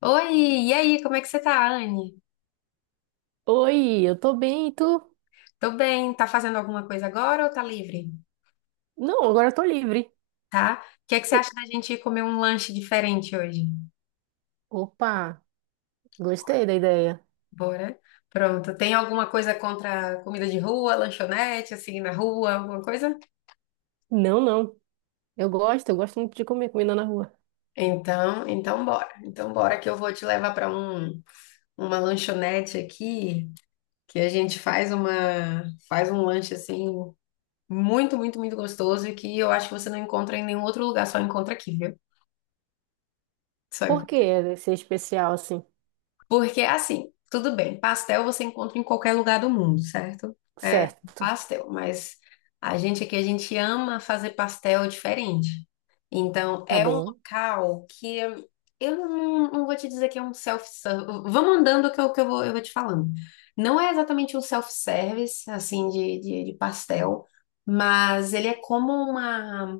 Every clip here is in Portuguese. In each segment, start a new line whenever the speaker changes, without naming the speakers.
Oi, e aí, como é que você tá, Anne?
Oi, eu tô bem, e tu?
Tô bem, tá fazendo alguma coisa agora ou tá livre?
Não, agora eu tô livre.
Tá? O que é que você
Que-
acha da gente ir comer um lanche diferente hoje?
Opa, gostei da ideia.
Bora? Pronto, tem alguma coisa contra comida de rua, lanchonete, assim, na rua, alguma coisa?
Não, não. Eu gosto muito de comer comida na rua.
Então bora. Então bora que eu vou te levar para uma lanchonete aqui, que a gente faz faz um lanche assim muito, muito, muito gostoso e que eu acho que você não encontra em nenhum outro lugar, só encontra aqui, viu? Só
Por
encontra.
que ser especial assim?
Porque, assim, tudo bem, pastel você encontra em qualquer lugar do mundo, certo? É
Certo,
pastel, mas a gente aqui, a gente ama fazer pastel diferente. Então,
tá
é um
bom.
local que eu não vou te dizer que é um self-service. Vamos andando eu vou te falando. Não é exatamente um self-service, assim, de pastel, mas ele é como uma.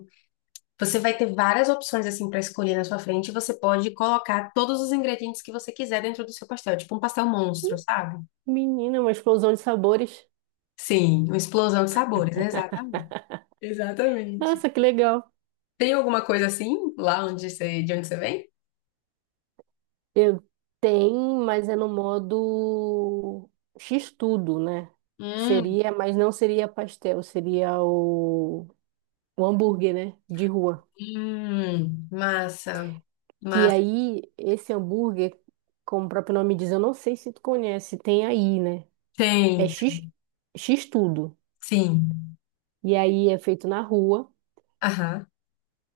Você vai ter várias opções assim para escolher na sua frente. E você pode colocar todos os ingredientes que você quiser dentro do seu pastel, tipo um pastel monstro, sabe?
Menina, uma explosão de sabores.
Sim, uma explosão de sabores, exatamente. Exatamente.
Nossa, que legal.
Tem alguma coisa assim lá onde você, de onde você vem?
Eu tenho, mas é no modo X-tudo, né? Que
Hum,
seria, mas não seria pastel, seria o hambúrguer, né? De rua.
massa,
Que
massa.
aí, esse hambúrguer, como o próprio nome diz, eu não sei se tu conhece, tem aí, né? É
Tem,
X, X tudo.
sim.
E aí é feito na rua
Aham.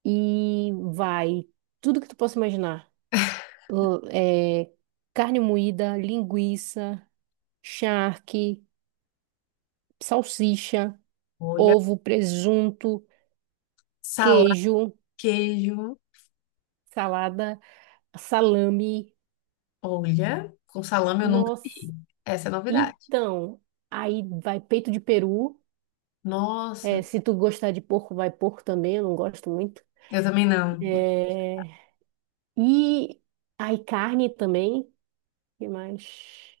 e vai tudo que tu possa imaginar. É, carne moída, linguiça, charque, salsicha,
Olha,
ovo, presunto,
salame,
queijo,
queijo.
salada, salame.
Olha, com salame eu nunca vi.
Nossa,
Essa é novidade.
então, aí vai peito de peru.
Nossa,
É, se tu gostar de porco, vai porco também, eu não gosto muito.
eu também não.
É. E aí carne também, que mais?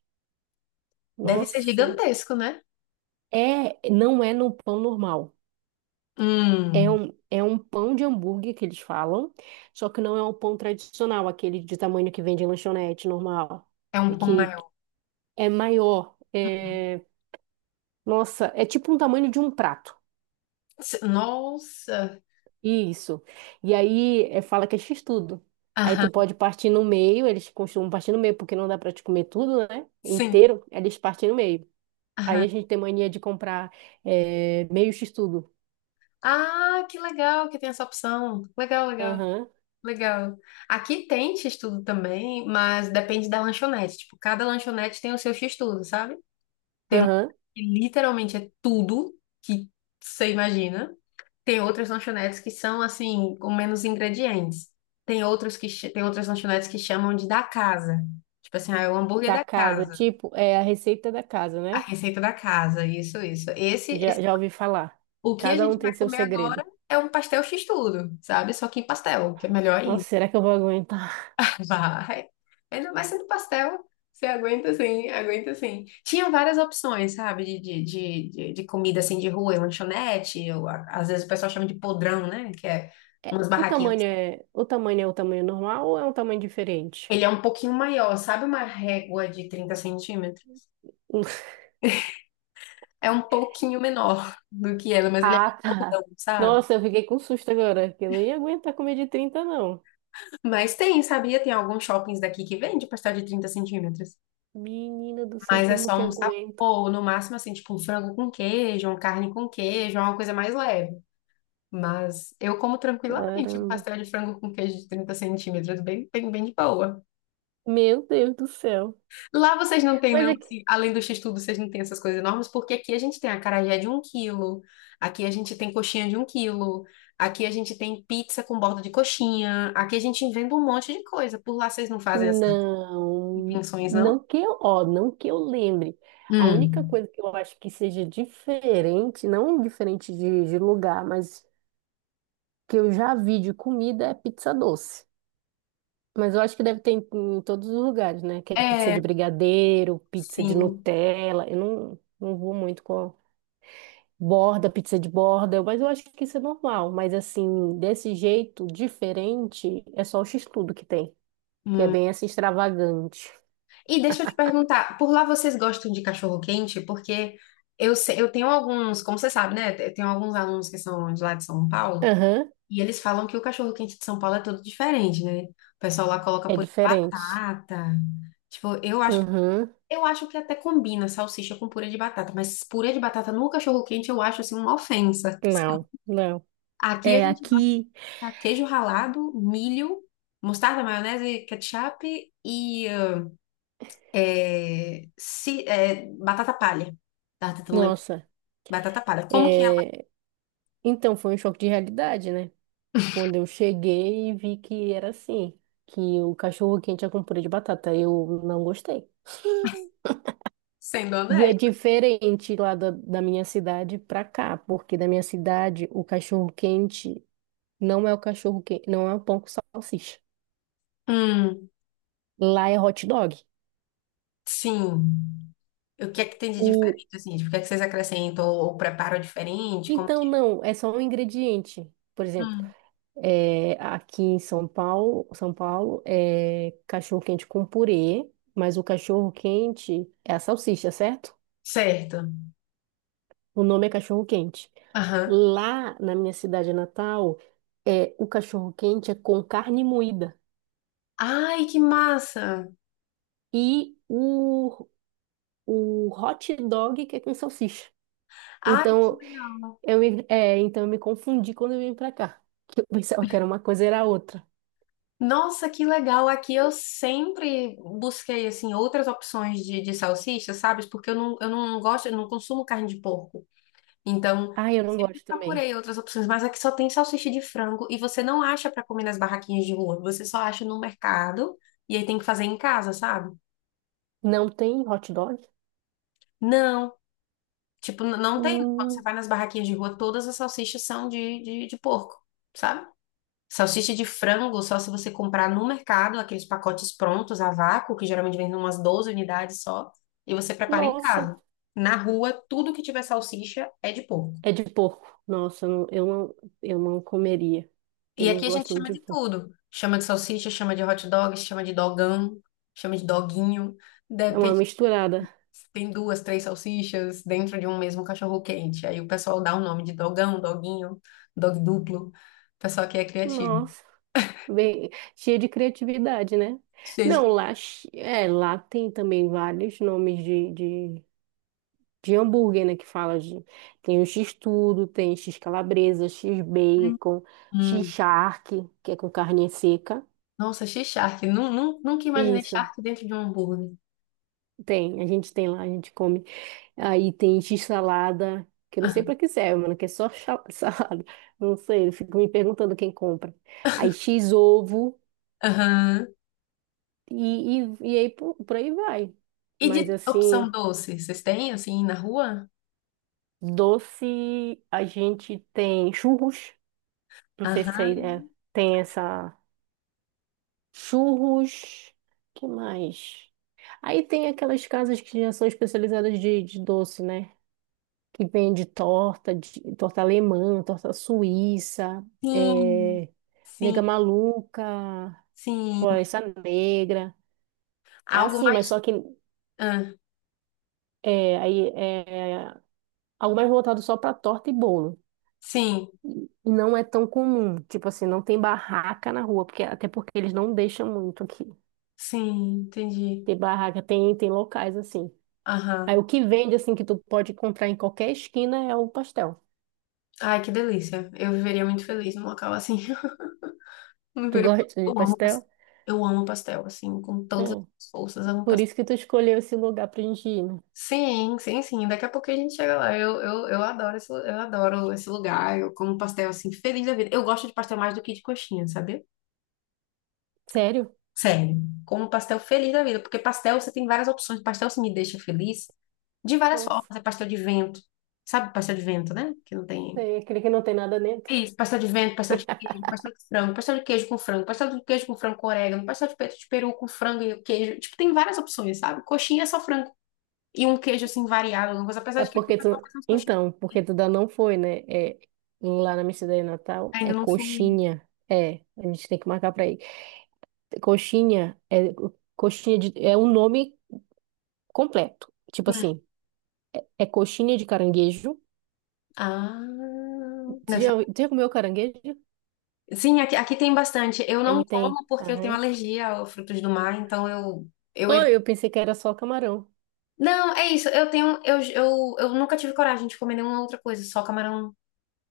Deve ser
Nossa.
gigantesco, né?
É, não é no pão normal. É
Hum,
um, é um pão de hambúrguer que eles falam, só que não é um pão tradicional, aquele de tamanho que vende em lanchonete normal,
É um pão
que
maior.
é maior.
Uhum.
É, nossa, é tipo um tamanho de um prato.
Nossa!
Isso. E aí é, fala que é x-tudo. Aí
Aham,
tu pode partir no meio, eles costumam partir no meio, porque não dá pra te comer tudo, né?
sim.
Inteiro, eles partem no meio. Aí
Aham.
a gente tem mania de comprar é, meio x-tudo.
Ah, que legal que tem essa opção. Legal, legal,
Aham,
legal. Aqui tem X-Tudo também, mas depende da lanchonete. Tipo, cada lanchonete tem o seu X-Tudo, sabe? Tem lanchonete
aham.
que literalmente é tudo que você imagina. Tem outras lanchonetes que são, assim, com menos ingredientes. Tem outras lanchonetes que chamam de da casa. Tipo assim, ah, é o hambúrguer
Da
da
casa,
casa.
tipo, é a receita da casa,
A
né?
receita da casa, isso, isso.
Já, já ouvi falar.
O que a
Cada um
gente vai
tem seu
comer
segredo.
agora é um pastel x-tudo, sabe? Só que em pastel, que é melhor
Nossa,
ainda.
será que eu vou aguentar?
Vai. Ainda mais sendo pastel, você aguenta assim, aguenta assim. Tinha várias opções, sabe? De comida assim de rua, em lanchonete, ou, às vezes o pessoal chama de podrão, né? Que é
É,
umas
o tamanho
barraquinhas.
é, o tamanho é o tamanho normal ou é um tamanho diferente?
Ele é um pouquinho maior, sabe? Uma régua de 30 cm.
Um
É um pouquinho menor do que ela, mas ele é
Ah,
bem
tá.
gordão, sabe?
Nossa, eu fiquei com susto agora, que eu não ia aguentar comer de 30 não.
Mas tem, sabia? Tem alguns shoppings daqui que vende pastel de 30 cm.
Menina do céu,
Mas é
como
só
que
um
aguento?
sabor, no máximo assim, tipo um frango com queijo, uma carne com queijo, é uma coisa mais leve. Mas eu como tranquilamente um
Caramba.
pastel de frango com queijo de 30 cm, bem, bem, bem de boa.
Meu Deus do céu.
Lá vocês não têm,
Mas
não,
é que...
assim, além do x-tudo, vocês não têm essas coisas enormes, porque aqui a gente tem acarajé de 1 kg, aqui a gente tem coxinha de 1 kg, aqui a gente tem pizza com borda de coxinha, aqui a gente inventa um monte de coisa. Por lá vocês não fazem essas
Não,
invenções, não?
não que eu, ó, não que eu lembre. A única
Hum.
coisa que eu acho que seja diferente, não diferente de lugar, mas que eu já vi de comida é pizza doce. Mas eu acho que deve ter em, em todos os lugares, né? Que é pizza
É,
de brigadeiro, pizza de
sim.
Nutella. Eu não vou muito com, borda, pizza de borda, mas eu acho que isso é normal. Mas assim, desse jeito diferente, é só o x-tudo que tem, que é
Hum.
bem assim extravagante.
E deixa eu te perguntar, por lá vocês gostam de cachorro-quente? Porque eu tenho alguns, como você sabe, né? Eu tenho alguns alunos que são de lá de São Paulo,
Aham,
e eles falam que o cachorro-quente de São Paulo é todo diferente, né? O pessoal lá coloca
é
purê de
diferente.
batata. Tipo, eu acho,
Uhum.
eu acho que até combina salsicha com purê de batata, mas purê de batata no cachorro-quente eu acho assim uma ofensa.
Não, não.
Aqui a
É
gente
aqui,
tá, queijo ralado, milho, mostarda, maionese, ketchup e batata palha. Tava tentando lembrar.
nossa,
Batata palha. Como que é lá?
é... então foi um choque de realidade, né? Quando eu cheguei e vi que era assim, que o cachorro quente é com purê de batata, eu não gostei.
Sendo
E é
honesto.
diferente lá da minha cidade pra cá, porque da minha cidade o cachorro quente não é o cachorro quente, não é o pão com salsicha.
Hum,
Lá é hot dog.
sim. O que é que tem de
O...
diferente, assim? Tipo, o que é que vocês acrescentam ou preparam diferente? Como que...
Então, não, é só um ingrediente. Por exemplo,
Hum,
é, aqui em São Paulo, São Paulo é cachorro quente com purê, mas o cachorro quente é a salsicha, certo?
certo.
O nome é cachorro quente.
Aham.
Lá na minha cidade natal, é, o cachorro quente é com carne moída.
Ai, que massa!
E o hot dog que é com salsicha.
Ai, que
Então
legal.
então eu me confundi quando eu vim pra cá. Que eu pensava que era uma coisa e era outra.
Nossa, que legal! Aqui eu sempre busquei assim outras opções de salsicha, sabe? Porque eu não gosto, eu não consumo carne de porco. Então,
Ah, eu não
sempre
gosto também.
procurei outras opções, mas aqui só tem salsicha de frango e você não acha para comer nas barraquinhas de rua, você só acha no mercado e aí tem que fazer em casa, sabe?
Não tem hot dog?
Não, tipo, não tem. Quando você
Hum,
vai nas barraquinhas de rua, todas as salsichas são de porco, sabe? Salsicha de frango, só se você comprar no mercado, aqueles pacotes prontos a vácuo, que geralmente vem umas 12 unidades só, e você prepara em
nossa,
casa. Na rua, tudo que tiver salsicha é de porco.
é de porco. Nossa, eu não comeria, porque
E
eu não
aqui a gente
gosto muito
chama
de
de
porco.
tudo. Chama de salsicha, chama de hot dog, chama de dogão, chama de doguinho.
É uma
Depende
misturada.
se tem duas, três salsichas dentro de um mesmo cachorro quente. Aí o pessoal dá o nome de dogão, doguinho, dog duplo. O pessoal aqui é criativo.
Nossa, bem cheia de criatividade, né?
Gente,
Não, lá, lá tem também vários nomes de hambúrguer, né? Que fala de. Tem o X-tudo, tem X-calabresa,
hum.
X-bacon,
Hum.
X-charque, que é com carne seca.
Nossa, achei charque. Nunca imaginei
Isso,
charque dentro de um hambúrguer.
tem. A gente tem lá, a gente come. Aí tem X-salada, que eu não sei pra que serve, mano, que é só salada. Não sei, eu fico me perguntando quem compra. Aí X-ovo,
Aham.
e aí por aí vai.
E de
Mas
opção
assim,
doce, vocês têm assim na rua?
doce, a gente tem churros. Não sei se aí
Aham.
é, tem essa. Churros, que mais? Aí tem aquelas casas que já são especializadas de doce, né? Que vende torta, torta alemã, torta suíça,
Sim,
é,
sim,
nega maluca,
sim.
floresta negra. É
Algo
assim, mas
mais.
só que
Ah,
é, aí é algo mais voltado só para torta e bolo.
sim,
E não é tão comum. Tipo assim, não tem barraca na rua, porque até porque eles não deixam muito aqui.
sim, entendi.
Tem barraca, tem, tem locais assim. Aí
Aham.
o que vende, assim, que tu pode comprar em qualquer esquina é o pastel.
Ai, que delícia. Eu viveria muito feliz num local assim. Eu
Tu
viveria-
gosta de
eu amo
pastel?
pastel. Eu amo pastel, assim, com todas
É.
as forças. Eu amo
Por
pastel.
isso que tu escolheu esse lugar pra gente ir, né?
Sim, sim, sim. Daqui a pouco a gente chega lá. Eu adoro esse lugar. Eu como pastel assim, feliz da vida. Eu gosto de pastel mais do que de coxinha, sabe?
Sério?
Sério. Como pastel feliz da vida, porque pastel você tem várias opções. Pastel se me deixa feliz de várias
Nossa,
formas. É pastel de vento. Sabe pastel de vento, né? Que não tem.
é aquele que não tem nada dentro.
Isso, pastel de vento, pastel de queijo, pastel de frango, pastel de queijo com frango, pastel de queijo com frango com orégano, pastel de peito de peru com frango e queijo. Tipo, tem várias opções, sabe? Coxinha é só frango e um queijo assim variado, alguma coisa. Apesar
É
de que aqui o
porque
pessoal
tu...
faz umas coxinhas.
Então, porque tu ainda não foi, né? É, lá na Mercearia Natal
Ainda
é
não fui.
coxinha. É, a gente tem que marcar pra ir. Coxinha é coxinha de... É um nome completo. Tipo
Hum.
assim, é coxinha de caranguejo.
Ah,
Tu
deve ser-
já, tu já comeu caranguejo?
Sim, aqui tem bastante. Eu não
Aí tem...
como porque eu tenho
Aham.
alergia a frutos do mar, então eu
Oi,
evito.
eu pensei que era só camarão,
Não, é isso. Eu tenho, eu nunca tive coragem de comer nenhuma outra coisa, só camarão,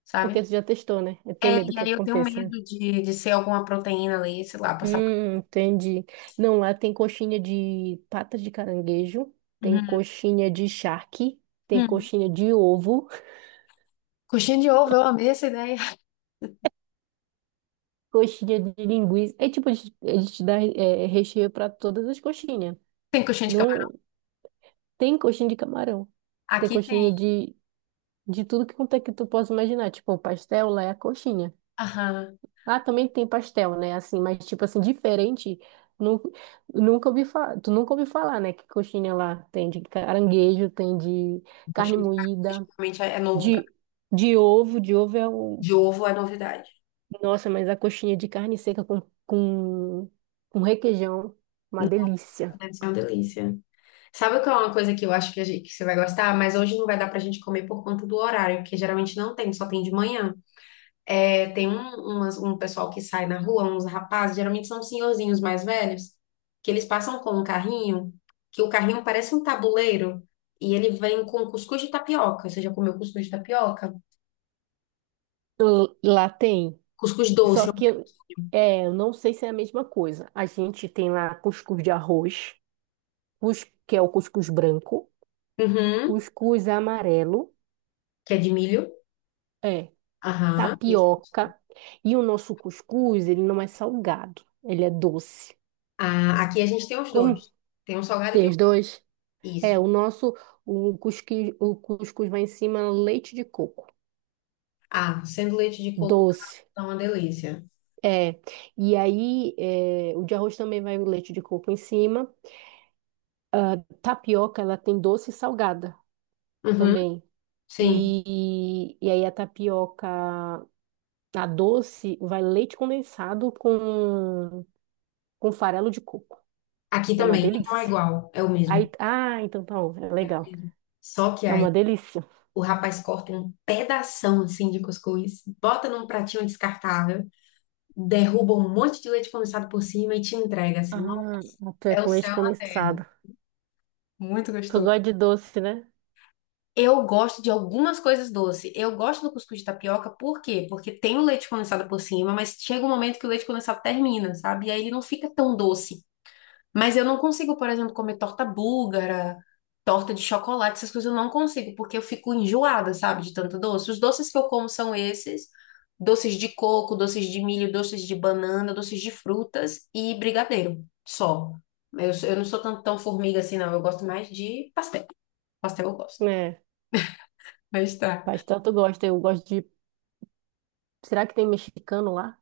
sabe?
porque tu já testou, né? Eu tenho
É,
medo
e
que
aí eu tenho
aconteça, né?
medo de ser alguma proteína ali, sei lá, passar.
Entendi. Não, lá tem coxinha de patas de caranguejo, tem
Uhum.
coxinha de charque, tem
Hum.
coxinha de ovo,
Coxinha de ovo, eu amei essa ideia.
coxinha de linguiça. É tipo, eles te dão é, recheio para todas as coxinhas.
Tem coxinha de camarão?
Não tem coxinha de camarão, tem
Aqui tem.
coxinha de tudo que quanto é que tu possa imaginar. Tipo, o pastel lá é a coxinha.
Aham.
Lá também tem pastel, né? Assim, mas tipo assim, diferente. Nu, nunca ouvi falar, tu nunca ouviu falar, né? Que coxinha lá tem de caranguejo, tem de carne
Coxinha de camarão,
moída,
geralmente é novo pra...
de, de ovo. De ovo é o.
De ovo é novidade.
Nossa, mas a coxinha de carne seca com requeijão, uma
Nossa,
delícia.
deve ser uma delícia. Sabe o que é uma coisa que eu acho que, que você vai gostar? Mas hoje não vai dar pra gente comer por conta do horário, porque geralmente não tem, só tem de manhã. É, tem um pessoal que sai na rua, uns rapazes, geralmente são senhorzinhos mais velhos, que eles passam com um carrinho, que o carrinho parece um tabuleiro, e ele vem com cuscuz de tapioca. Você já comeu cuscuz de tapioca?
Lá tem.
Cuscuz
Só
doce,
que eu- é, eu não sei se é a mesma coisa. A gente tem lá cuscuz de arroz, cus, que é o cuscuz branco,
uhum,
cuscuz amarelo.
que é de milho.
É.
Aham. Esse.
Tapioca. E o nosso cuscuz, ele não é salgado, ele é doce.
Ah, aqui a gente tem os
Como
dois. Tem um salgado e tem
tem os
um...
dois?
Isso.
É, o nosso, o cusqui- o cuscuz vai em cima leite de coco,
Ah, sendo leite de coco
doce.
tá uma delícia.
É, e aí é, o de arroz também vai o leite de coco em cima. Tapioca, ela tem doce e salgada
Uhum,
também.
sim.
E aí a tapioca, a doce, vai leite condensado com farelo de coco.
Aqui
É uma
também. Então é
delícia.
igual, é o mesmo.
Aí, ah, então tá bom, é legal.
Só que
É
aí
uma delícia.
o rapaz corta um pedação assim de cuscuz, bota num pratinho descartável, derruba um monte de leite condensado por cima e te entrega assim. Não,
Ah, até
é o
com leite
céu na terra.
condensado.
Muito
Tu
gostoso.
gosta de doce, né?
Eu gosto de algumas coisas doces. Eu gosto do cuscuz de tapioca, por quê? Porque tem o leite condensado por cima, mas chega um momento que o leite condensado termina, sabe? E aí ele não fica tão doce. Mas eu não consigo, por exemplo, comer torta búlgara, torta de chocolate, essas coisas eu não consigo, porque eu fico enjoada, sabe, de tanto doce. Os doces que eu como são esses: doces de coco, doces de milho, doces de banana, doces de frutas e brigadeiro, só. Eu não sou tão, tão formiga assim, não. Eu gosto mais de pastel. Pastel eu gosto.
É,
Mas tá.
pastel tu gosta, eu gosto de... Será que tem mexicano lá?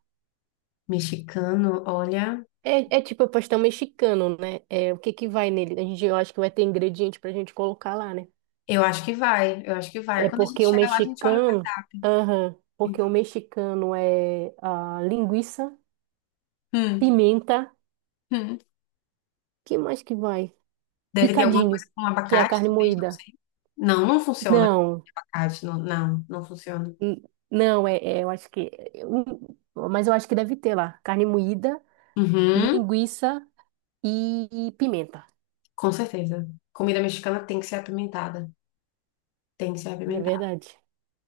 Mexicano, olha,
É tipo pastel mexicano, né? É, o que que vai nele? A gente, eu acho que vai ter ingrediente pra gente colocar lá, né?
eu acho que vai, eu acho que vai.
É
Quando a gente
porque o
chega lá, a gente olha o
mexicano...
cardápio.
Aham, porque o
Então,
mexicano é a linguiça,
hum,
pimenta,
hum.
que mais que vai?
Deve ter alguma
Picadinho,
coisa com
que é a
abacate,
carne
talvez, não
moída.
sei. Não, não funciona.
Não.
Abacate, não, não, não funciona.
N- Não, eu acho que. Mas eu acho que deve ter lá. Carne moída,
Uhum,
linguiça e pimenta.
com certeza. Comida mexicana tem que ser apimentada. Tem que ser
Não é
apimentada.
verdade?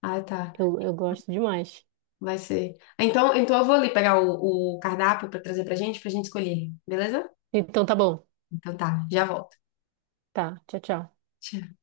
Ah, tá.
Eu gosto demais.
Vai ser. Então eu vou ali pegar o cardápio para trazer pra gente escolher, beleza?
Então tá bom.
Então tá, já volto.
Tá, tchau, tchau.
Tchau.